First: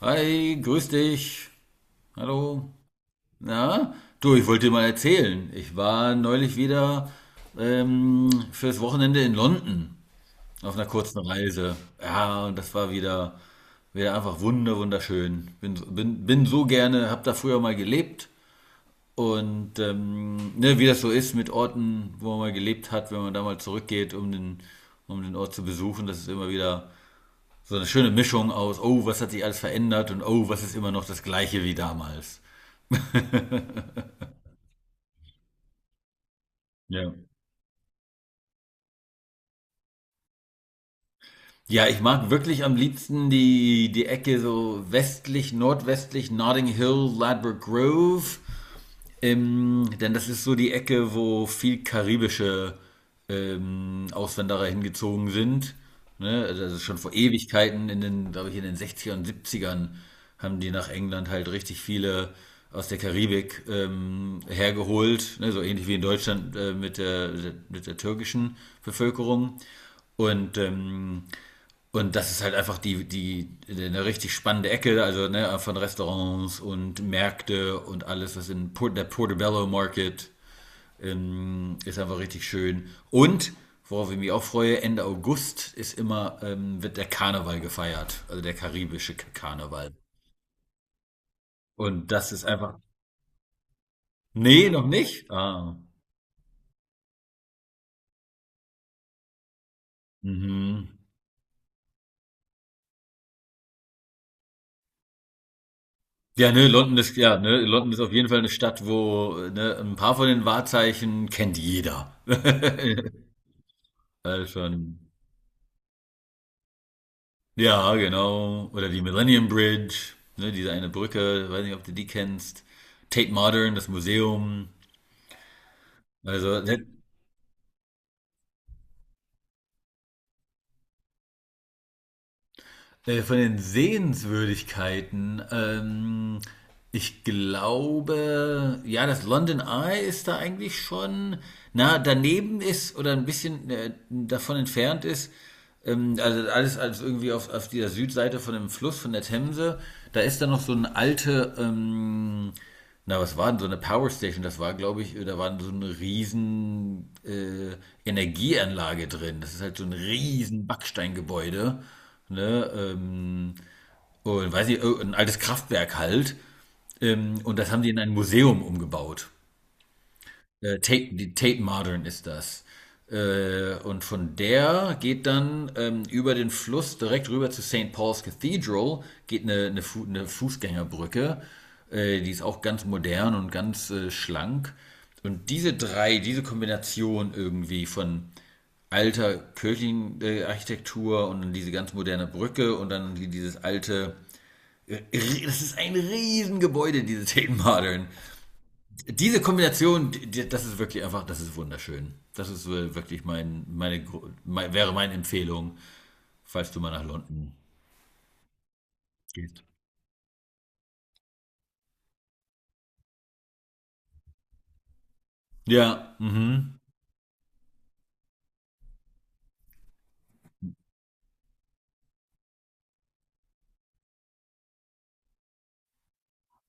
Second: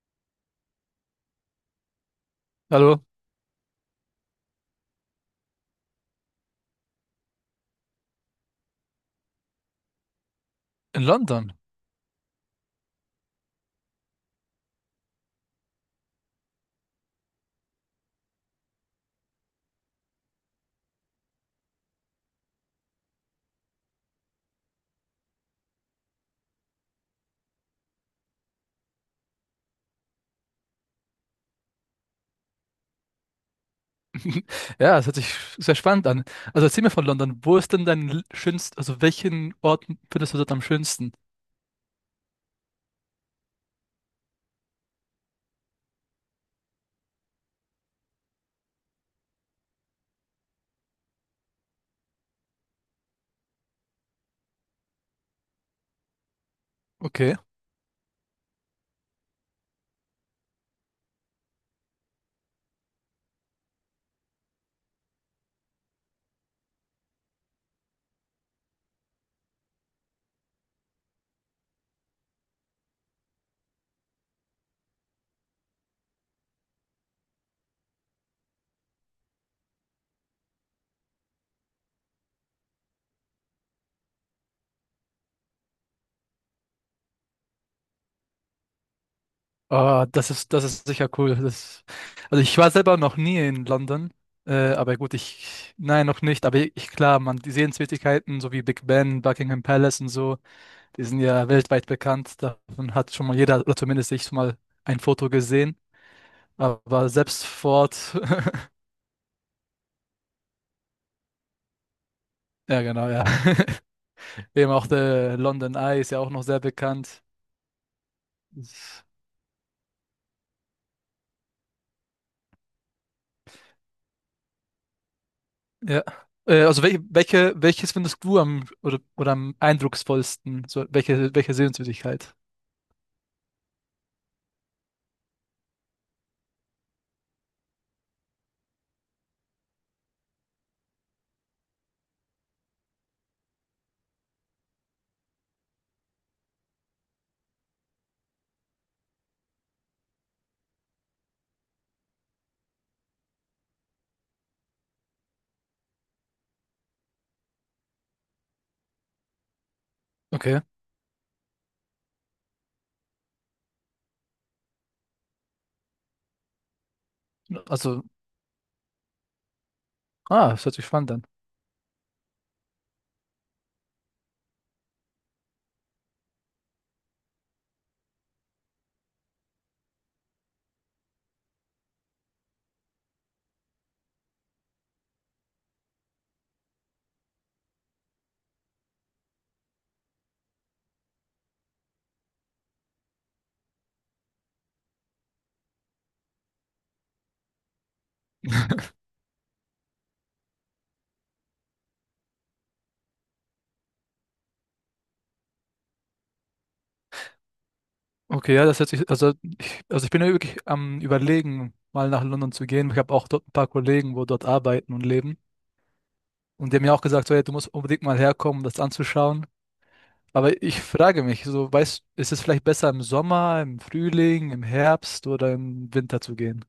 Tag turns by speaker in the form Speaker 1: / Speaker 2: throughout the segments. Speaker 1: Hi, grüß dich. Hallo.
Speaker 2: Hallo,
Speaker 1: Na? Du, ich wollte dir mal erzählen. Ich war neulich wieder fürs Wochenende in London auf einer
Speaker 2: in
Speaker 1: kurzen
Speaker 2: London.
Speaker 1: Reise. Ja, und das war wieder einfach wunderschön. Bin so gerne, hab da früher mal gelebt. Und ne, wie das so ist mit Orten, wo man mal gelebt hat, wenn man da mal zurückgeht, um den Ort zu besuchen, das ist immer wieder so eine schöne Mischung aus, oh, was hat sich alles verändert und oh, was ist immer noch das Gleiche wie damals.
Speaker 2: Ja, das hört sich sehr spannend an. Also erzähl mir von
Speaker 1: Ja.
Speaker 2: London. Wo ist denn dein l- schönst, also welchen Ort findest du dort am schönsten?
Speaker 1: Ja, ich mag wirklich am liebsten die Ecke so westlich, nordwestlich, Notting Hill, Ladbroke Grove. Denn das ist so die Ecke, wo viel karibische Auswanderer hingezogen sind. Ne? Also das ist schon vor
Speaker 2: Okay.
Speaker 1: Ewigkeiten, in den, glaube ich, in den 60ern und 70ern haben die nach England halt richtig viele aus der Karibik hergeholt, ne? So ähnlich wie in Deutschland mit der türkischen Bevölkerung. Und ähm, und das ist halt einfach eine richtig spannende Ecke, also ne, von Restaurants und Märkte und alles, der Portobello Market ist einfach richtig schön. Und, worauf ich mich auch freue, Ende August wird der Karneval gefeiert, also der karibische Karneval.
Speaker 2: Ah, das ist sicher cool. Das,
Speaker 1: Und das
Speaker 2: also
Speaker 1: ist
Speaker 2: ich war
Speaker 1: einfach.
Speaker 2: selber noch nie in London.
Speaker 1: Nee, noch
Speaker 2: Aber gut,
Speaker 1: nicht?
Speaker 2: ich,
Speaker 1: Ah,
Speaker 2: nein, noch nicht. Aber ich, klar, man, die Sehenswürdigkeiten, so wie Big Ben, Buckingham Palace und so,
Speaker 1: mhm.
Speaker 2: die sind ja weltweit bekannt. Davon hat schon mal jeder, oder zumindest ich, schon mal ein Foto gesehen.
Speaker 1: Ja, ne, London
Speaker 2: Aber
Speaker 1: ist, ja,
Speaker 2: selbst
Speaker 1: ne,
Speaker 2: vor
Speaker 1: London ist auf
Speaker 2: Ort,
Speaker 1: jeden Fall eine Stadt, wo, ne, ein paar von den Wahrzeichen kennt jeder.
Speaker 2: ja, genau, ja.
Speaker 1: All
Speaker 2: Eben auch
Speaker 1: schon.
Speaker 2: der London Eye ist ja auch noch sehr bekannt.
Speaker 1: Ja, genau. Oder die
Speaker 2: Das-
Speaker 1: Millennium Bridge, ne, diese eine Brücke, weiß nicht, ob du die kennst. Tate Modern, das Museum.
Speaker 2: Ja.
Speaker 1: Also, ne.
Speaker 2: Also welches findest du am oder am eindrucksvollsten? So, welche Sehenswürdigkeit?
Speaker 1: Von den Sehenswürdigkeiten, ich glaube, ja, das London Eye ist da eigentlich schon, na, daneben ist oder ein bisschen davon entfernt ist. Also alles irgendwie auf dieser Südseite von dem Fluss, von der Themse. Da ist dann noch so eine alte, na, was war denn so eine Power Station? Das war, glaube ich, da war so eine riesen Energieanlage drin. Das ist halt so ein
Speaker 2: Okay.
Speaker 1: riesen Backsteingebäude, ne, und weiß ich, oh, ein altes Kraftwerk halt. Und das haben die in
Speaker 2: Also,
Speaker 1: ein Museum umgebaut.
Speaker 2: ah, das hört
Speaker 1: Äh,
Speaker 2: sich
Speaker 1: Tate,
Speaker 2: spannend an.
Speaker 1: die Tate Modern ist das. Und von der geht dann über den Fluss direkt rüber zu St. Paul's Cathedral, geht eine Fußgängerbrücke. Die ist auch ganz modern und ganz schlank. Und diese Kombination irgendwie von alter kirchlichen Architektur und dann diese ganz moderne Brücke und dann dieses alte. äh, Das ist ein Riesengebäude, diese Tate Modern. Diese Kombination, das ist wirklich einfach, das ist wunderschön. Das ist wirklich wäre meine Empfehlung, falls du mal nach London
Speaker 2: Okay, ja, das hört sich,
Speaker 1: gehst.
Speaker 2: also ich bin ja wirklich am Überlegen, mal nach London zu gehen. Ich habe auch dort ein paar Kollegen, wo dort arbeiten und leben.
Speaker 1: Ja,
Speaker 2: Und die
Speaker 1: mhm.
Speaker 2: haben mir auch gesagt, so, hey, du musst unbedingt mal herkommen, um das anzuschauen. Aber ich frage mich, so, weißt, ist es vielleicht besser im Sommer, im Frühling, im Herbst oder im Winter zu gehen?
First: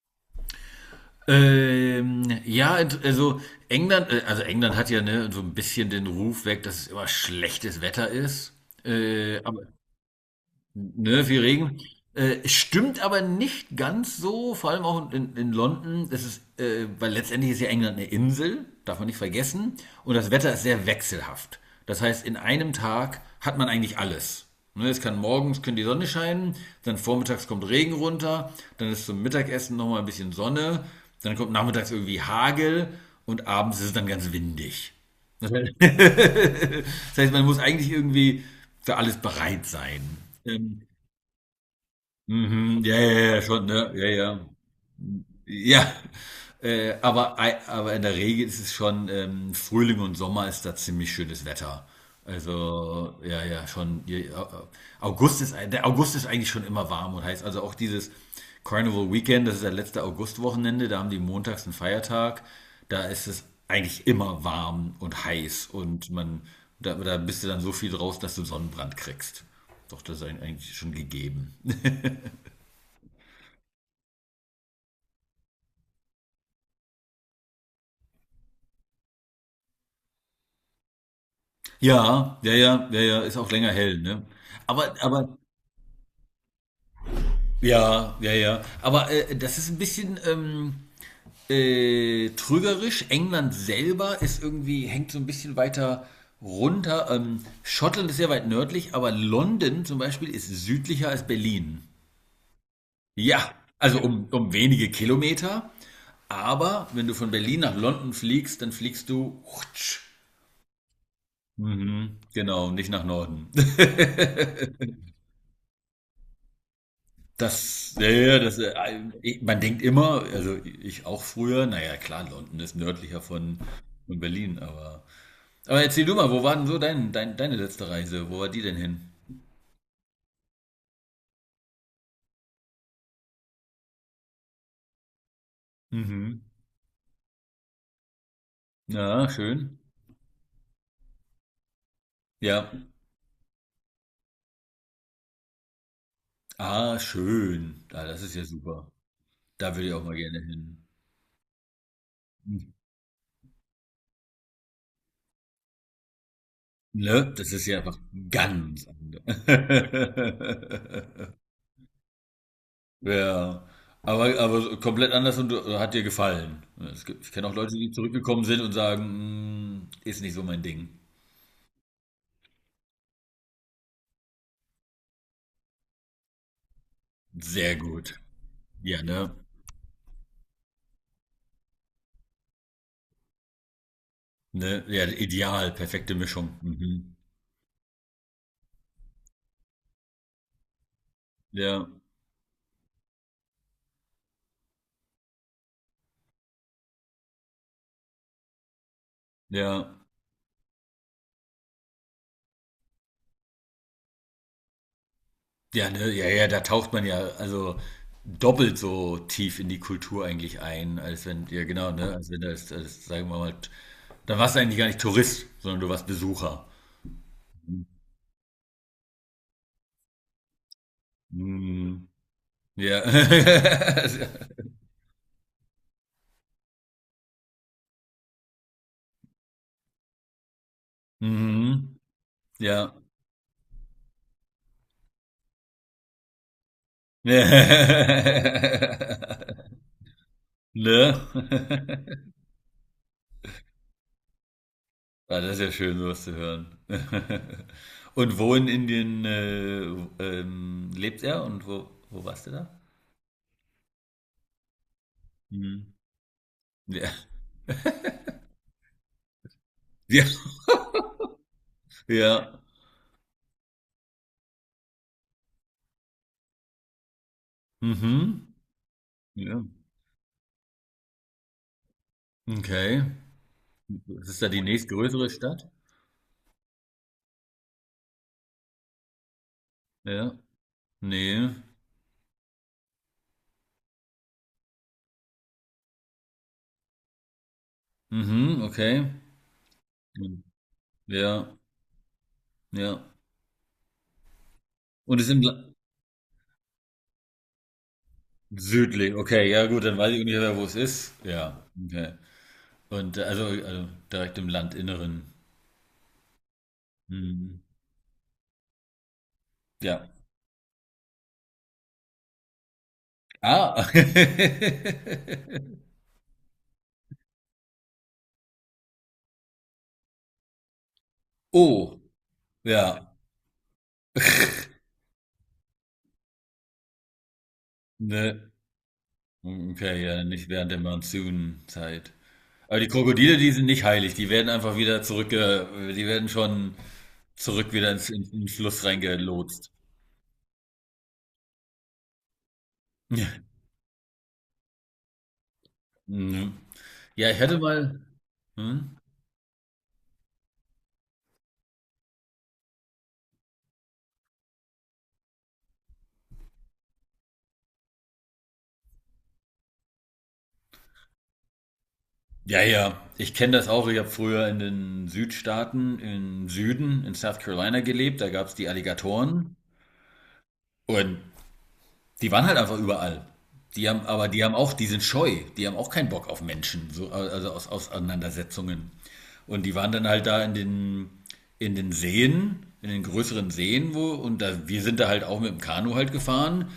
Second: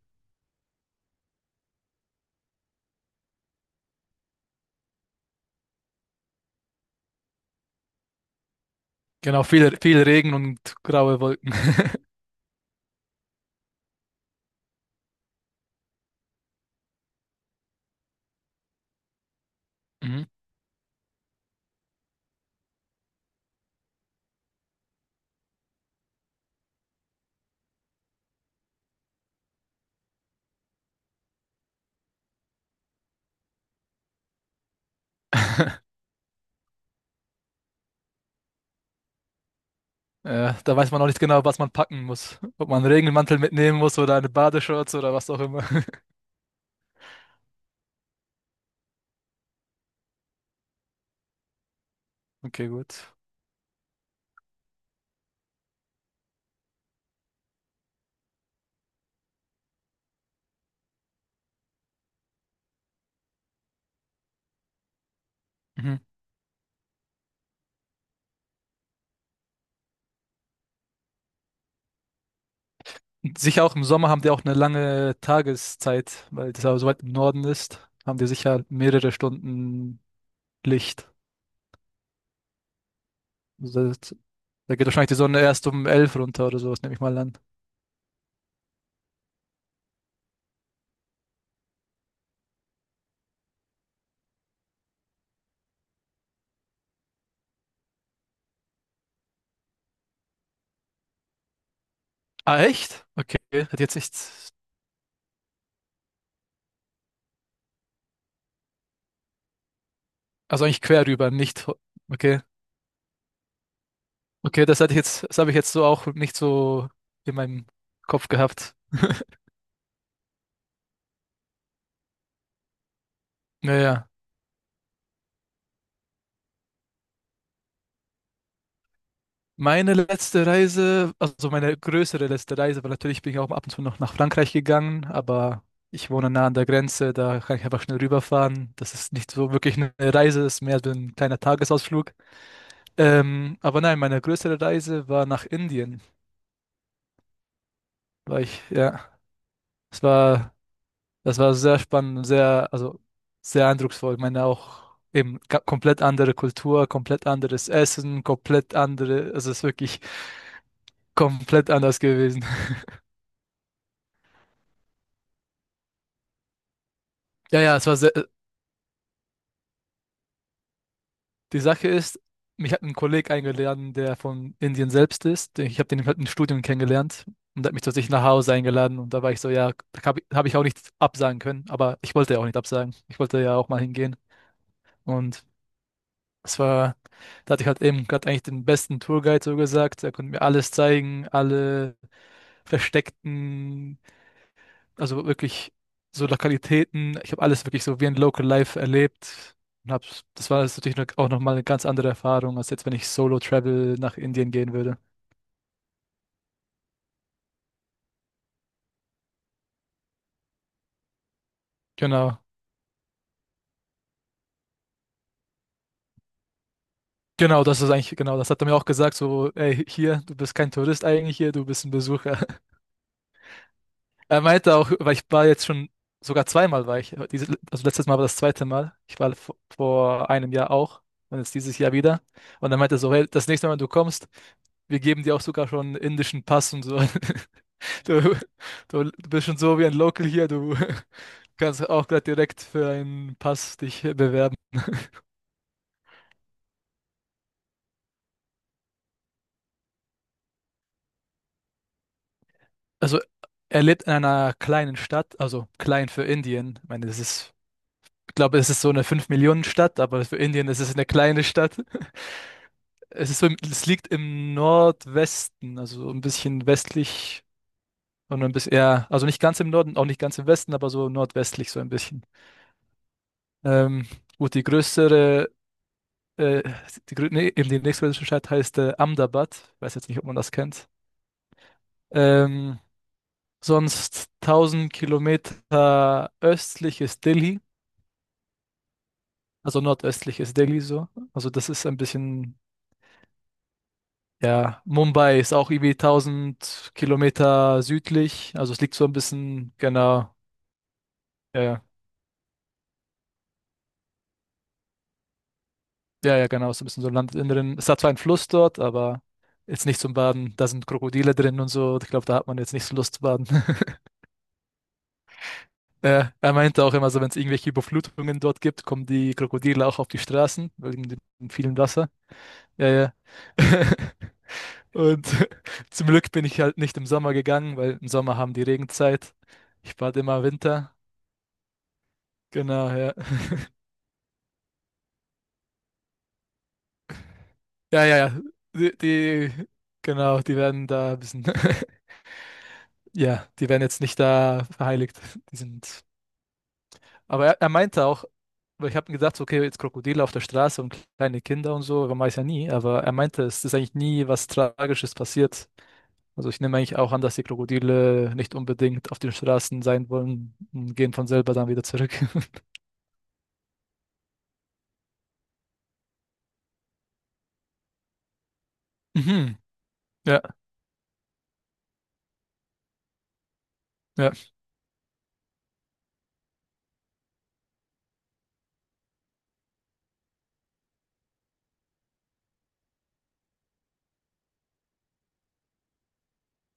Speaker 1: Ja, also also England hat ja ne, so ein bisschen den Ruf weg, dass es immer schlechtes Wetter ist. Äh,
Speaker 2: Genau,
Speaker 1: aber
Speaker 2: viel Regen und graue
Speaker 1: ne, viel
Speaker 2: Wolken.
Speaker 1: Regen. Stimmt aber nicht ganz so, vor allem auch in London. Weil letztendlich ist ja England eine Insel, darf man nicht vergessen. Und
Speaker 2: Mhm.
Speaker 1: das Wetter ist sehr wechselhaft. Das heißt, in einem Tag hat man eigentlich alles. Ne, es kann morgens können die Sonne scheinen, dann vormittags kommt Regen runter, dann ist zum Mittagessen nochmal ein bisschen Sonne, dann kommt nachmittags irgendwie Hagel und abends ist es dann ganz windig. Das heißt, man muss eigentlich irgendwie für alles bereit sein.
Speaker 2: Ja, da
Speaker 1: Ähm,
Speaker 2: weiß man auch nicht genau, was man packen muss. Ob
Speaker 1: mhm,
Speaker 2: man einen
Speaker 1: ja, ja,
Speaker 2: Regenmantel
Speaker 1: ja, schon,
Speaker 2: mitnehmen
Speaker 1: ne?
Speaker 2: muss
Speaker 1: Ja,
Speaker 2: oder eine
Speaker 1: ja.
Speaker 2: Badeshorts oder was auch immer.
Speaker 1: Ja, aber in der Regel ist es schon, Frühling und Sommer ist da ziemlich schönes Wetter.
Speaker 2: Okay, gut.
Speaker 1: Also, ja, ja, schon. Ja, ja. Der August ist eigentlich schon immer warm und heiß. Also auch dieses Carnival Weekend, das ist das letzte Augustwochenende, da haben die montags einen Feiertag. Da ist es eigentlich immer warm und heiß
Speaker 2: Mhm.
Speaker 1: und da bist du dann so viel draus, dass du Sonnenbrand kriegst. Doch, das ist eigentlich schon gegeben.
Speaker 2: Sicher auch im Sommer haben die auch eine lange Tageszeit, weil das aber so weit im Norden ist, haben die sicher mehrere Stunden Licht.
Speaker 1: Ja, ja, ja, ja, ja, ist auch länger
Speaker 2: Also
Speaker 1: hell,
Speaker 2: das,
Speaker 1: ne?
Speaker 2: da geht
Speaker 1: Aber,
Speaker 2: wahrscheinlich die
Speaker 1: aber,
Speaker 2: Sonne erst um elf runter oder sowas, nehme ich mal an.
Speaker 1: ja, ja, ja. Aber das ist ein bisschen trügerisch. England selber ist irgendwie, hängt so ein bisschen weiter runter. Schottland ist sehr weit nördlich, aber London zum Beispiel ist südlicher als Berlin.
Speaker 2: Ah, echt? Okay,
Speaker 1: Ja,
Speaker 2: hätte jetzt
Speaker 1: also
Speaker 2: nicht,
Speaker 1: um wenige Kilometer. Aber wenn du von Berlin nach London fliegst, dann fliegst du. Hutsch.
Speaker 2: also eigentlich quer rüber, nicht, ho-
Speaker 1: Mhm,
Speaker 2: okay.
Speaker 1: genau, nicht nach Norden.
Speaker 2: Okay, das hatte ich jetzt, das habe ich jetzt so auch nicht so in meinem
Speaker 1: Das, ja, ja,
Speaker 2: Kopf
Speaker 1: ja,
Speaker 2: gehabt.
Speaker 1: man denkt immer, also ich auch früher, naja, klar, London ist nördlicher von,
Speaker 2: Naja,
Speaker 1: von Berlin, aber. Aber erzähl du mal, wo war denn so deine letzte Reise? Wo war die denn hin?
Speaker 2: meine letzte Reise, also meine größere letzte Reise, weil natürlich bin ich auch ab und zu noch nach Frankreich gegangen, aber ich wohne
Speaker 1: Mhm.
Speaker 2: nah an der Grenze, da kann ich einfach schnell rüberfahren. Das ist
Speaker 1: Ja,
Speaker 2: nicht so wirklich
Speaker 1: schön.
Speaker 2: eine Reise, ist mehr so ein kleiner Tagesausflug.
Speaker 1: Ja.
Speaker 2: Aber nein, meine größere Reise war nach Indien,
Speaker 1: Ah, schön. Ah, das ist ja
Speaker 2: weil ich,
Speaker 1: super.
Speaker 2: ja,
Speaker 1: Da würde ich auch
Speaker 2: es
Speaker 1: mal gerne
Speaker 2: war.
Speaker 1: hin.
Speaker 2: Das war sehr spannend sehr,
Speaker 1: Hm,
Speaker 2: also sehr eindrucksvoll. Ich meine auch eben ga- komplett andere Kultur, komplett
Speaker 1: ne? Das ist
Speaker 2: anderes
Speaker 1: ja einfach
Speaker 2: Essen, komplett
Speaker 1: ganz anders.
Speaker 2: andere, also es ist wirklich komplett anders gewesen.
Speaker 1: Ja. Aber komplett anders und hat dir gefallen. Es gibt, ich kenne auch Leute,
Speaker 2: Ja, es
Speaker 1: die
Speaker 2: war sehr,
Speaker 1: zurückgekommen sind und sagen, "Mm, ist nicht so mein Ding.
Speaker 2: die Sache ist, mich hat ein Kollege eingeladen, der von Indien selbst ist. Ich habe den halt im Studium kennengelernt und der hat
Speaker 1: Sehr
Speaker 2: mich zu sich
Speaker 1: gut.
Speaker 2: nach Hause eingeladen
Speaker 1: Ja,
Speaker 2: und da war
Speaker 1: ne?
Speaker 2: ich so, ja, da habe ich, hab ich auch nichts absagen können, aber ich wollte ja auch nicht absagen. Ich wollte ja auch mal hingehen
Speaker 1: Ne? Ja,
Speaker 2: und.
Speaker 1: ideal, perfekte
Speaker 2: Es
Speaker 1: Mischung.
Speaker 2: war,
Speaker 1: Mhm.
Speaker 2: da hatte ich halt eben gerade eigentlich den besten Tourguide so gesagt. Er konnte mir alles zeigen,
Speaker 1: Ja,
Speaker 2: alle versteckten, also wirklich so Lokalitäten. Ich habe alles wirklich so wie ein Local Life erlebt. Und
Speaker 1: ja.
Speaker 2: hab's, das war jetzt natürlich noch- auch nochmal eine ganz andere Erfahrung, als jetzt, wenn ich Solo Travel nach Indien gehen würde.
Speaker 1: Ja, ne? Ja, ja, da taucht man ja also doppelt so tief in die Kultur eigentlich ein, als wenn, ja genau, ne? Als wenn
Speaker 2: Genau.
Speaker 1: das sagen wir mal, dann warst du eigentlich gar nicht Tourist, sondern du warst Besucher.
Speaker 2: Genau, das hat er mir auch gesagt, so, ey, hier, du bist kein Tourist eigentlich hier, du bist ein
Speaker 1: Mhm.
Speaker 2: Besucher.
Speaker 1: Ja.
Speaker 2: Er meinte auch, weil ich war jetzt schon sogar zweimal war ich, diese, also letztes Mal war das zweite Mal. Ich war vor einem Jahr auch und jetzt dieses Jahr
Speaker 1: Mhm.
Speaker 2: wieder. Und er
Speaker 1: Ja.
Speaker 2: meinte er so, hey, das nächste Mal, wenn du kommst, wir geben dir auch sogar schon einen indischen Pass und so. Du, du bist schon so wie ein Local hier, du
Speaker 1: Ne?
Speaker 2: kannst auch gleich direkt für einen Pass dich bewerben.
Speaker 1: Ah, das ist ja schön, sowas zu hören. Und wo in Indien, lebt er und wo warst du da?
Speaker 2: Also er lebt in einer kleinen Stadt, also
Speaker 1: Mhm.
Speaker 2: klein für Indien. Ich meine,
Speaker 1: Ja.
Speaker 2: das ist, ich glaube, es ist so eine 5 Millionen stadt aber
Speaker 1: Ja,
Speaker 2: für Indien ist es eine kleine Stadt.
Speaker 1: ja.
Speaker 2: Es ist so, im- es liegt im Nordwesten, also so ein bisschen westlich und ein
Speaker 1: Mhm.
Speaker 2: bisschen, ja, also nicht ganz
Speaker 1: Ja.
Speaker 2: im Norden, auch nicht ganz im Westen, aber so nordwestlich so ein bisschen.
Speaker 1: Okay.
Speaker 2: Ähm,
Speaker 1: Was ist da
Speaker 2: gut,
Speaker 1: die
Speaker 2: die
Speaker 1: nächstgrößere
Speaker 2: größere,
Speaker 1: Stadt?
Speaker 2: äh, die, grö- nee, eben die nächstgrößere Stadt heißt Ahmedabad. Weiß jetzt nicht, ob
Speaker 1: Ja.
Speaker 2: man das kennt.
Speaker 1: Ne.
Speaker 2: Ähm, Sonst 1000 Kilometer östlich ist Delhi,
Speaker 1: Mhm, okay.
Speaker 2: also nordöstlich
Speaker 1: Mhm.
Speaker 2: ist Delhi so. Also
Speaker 1: Ja,
Speaker 2: das ist ein bisschen.
Speaker 1: ja.
Speaker 2: Ja,
Speaker 1: Und es ist
Speaker 2: Mumbai
Speaker 1: im
Speaker 2: ist
Speaker 1: La
Speaker 2: auch irgendwie 1000 Kilometer südlich. Also es liegt so ein
Speaker 1: südlich. Okay, ja
Speaker 2: bisschen,
Speaker 1: gut, dann weiß ich ungefähr, wo es ist.
Speaker 2: ja,
Speaker 1: Ja,
Speaker 2: ja,
Speaker 1: okay. Und also direkt im Landinneren.
Speaker 2: ja, genau, so ein bisschen so
Speaker 1: Mhm.
Speaker 2: Landinneren. Es hat zwar einen Fluss dort, aber jetzt nicht
Speaker 1: Ja.
Speaker 2: zum Baden. Da sind Krokodile drin und so. Ich glaube, da hat man jetzt nicht so Lust zu baden.
Speaker 1: Ah.
Speaker 2: Ja, er meinte auch immer so, wenn es irgendwelche Überflutungen dort gibt, kommen die Krokodile auch auf die Straßen, wegen dem vielen
Speaker 1: Oh,
Speaker 2: Wasser. Ja, ja.
Speaker 1: ja.
Speaker 2: Und zum Glück bin ich halt nicht im Sommer gegangen, weil im Sommer
Speaker 1: Ne.
Speaker 2: haben die Regenzeit. Ich
Speaker 1: Okay,
Speaker 2: bade
Speaker 1: ja,
Speaker 2: immer im
Speaker 1: nicht während der
Speaker 2: Winter.
Speaker 1: Monsunzeit. Aber die
Speaker 2: Genau, ja.
Speaker 1: Krokodile, die sind nicht heilig. Die werden schon zurück wieder
Speaker 2: Ja,
Speaker 1: ins,
Speaker 2: ja,
Speaker 1: in, in
Speaker 2: ja.
Speaker 1: den Fluss
Speaker 2: Die, die,
Speaker 1: reingelotst.
Speaker 2: genau, die werden da ein bisschen, ja, die werden jetzt nicht da verheiligt. Die sind,
Speaker 1: Mhm. Ja, ich
Speaker 2: aber
Speaker 1: hatte
Speaker 2: er
Speaker 1: mal.
Speaker 2: meinte auch, weil
Speaker 1: Hm?
Speaker 2: ich habe mir gedacht, so, okay, jetzt Krokodile auf der Straße und kleine Kinder und so, man weiß ja nie, aber er meinte, es ist eigentlich nie was Tragisches passiert. Also ich nehme eigentlich auch an, dass die Krokodile nicht unbedingt auf den Straßen sein wollen und gehen von selber dann wieder zurück.
Speaker 1: Ja, ja, ich kenne das auch. Ich habe früher in den Südstaaten, im Süden, in South Carolina gelebt. Da gab es die Alligatoren.
Speaker 2: Mhm. Ja,
Speaker 1: Und die waren halt einfach überall. Aber
Speaker 2: ja,
Speaker 1: die haben auch, die sind scheu, die haben auch keinen Bock auf Menschen, so, also aus Auseinandersetzungen. Und die waren dann halt da in den Seen, in den größeren Seen, wir sind da halt auch mit dem Kanu halt gefahren.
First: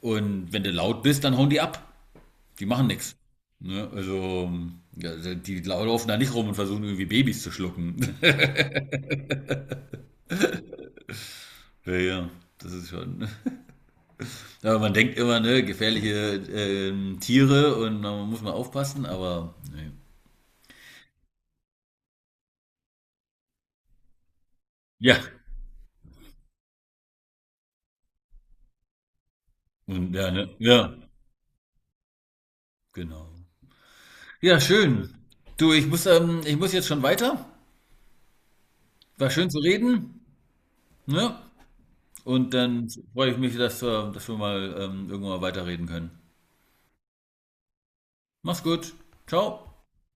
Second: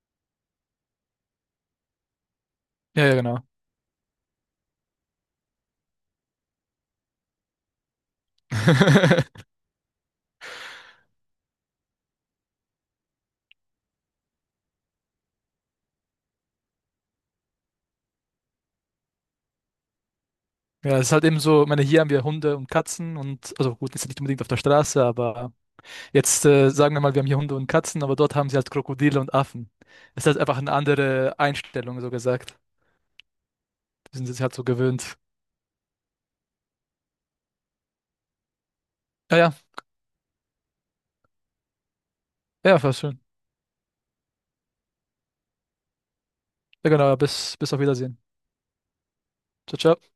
Speaker 1: Und wenn du laut bist, dann hauen die ab. Die machen
Speaker 2: ja,
Speaker 1: nichts.
Speaker 2: ja, genau.
Speaker 1: Ne? Also, ja, die laufen da nicht rum und versuchen irgendwie Babys zu schlucken. Ja, ja, das ist schon. Ja, man denkt immer, ne, gefährliche Tiere und man muss mal aufpassen, aber nee.
Speaker 2: Ja, es ist halt eben so, ich meine, hier haben wir Hunde und Katzen und, also gut, ist ja nicht unbedingt auf der Straße,
Speaker 1: Ja,
Speaker 2: aber jetzt sagen wir mal, wir haben hier Hunde und Katzen, aber dort haben sie halt Krokodile und Affen.
Speaker 1: und
Speaker 2: Es ist
Speaker 1: ja,
Speaker 2: halt
Speaker 1: ne?
Speaker 2: einfach eine
Speaker 1: Ja,
Speaker 2: andere Einstellung, so gesagt.
Speaker 1: genau.
Speaker 2: Die sind sich halt
Speaker 1: Ja,
Speaker 2: so
Speaker 1: schön.
Speaker 2: gewöhnt.
Speaker 1: Du, ich muss jetzt schon weiter. War
Speaker 2: Ja,
Speaker 1: schön
Speaker 2: ja,
Speaker 1: zu reden, ne? Und
Speaker 2: ja,
Speaker 1: dann
Speaker 2: war schön.
Speaker 1: freue ich mich, dass wir mal irgendwann mal weiterreden können.
Speaker 2: Ja, genau, bis auf Wiedersehen.
Speaker 1: Mach's gut.
Speaker 2: Ciao,
Speaker 1: Ciao.
Speaker 2: ciao.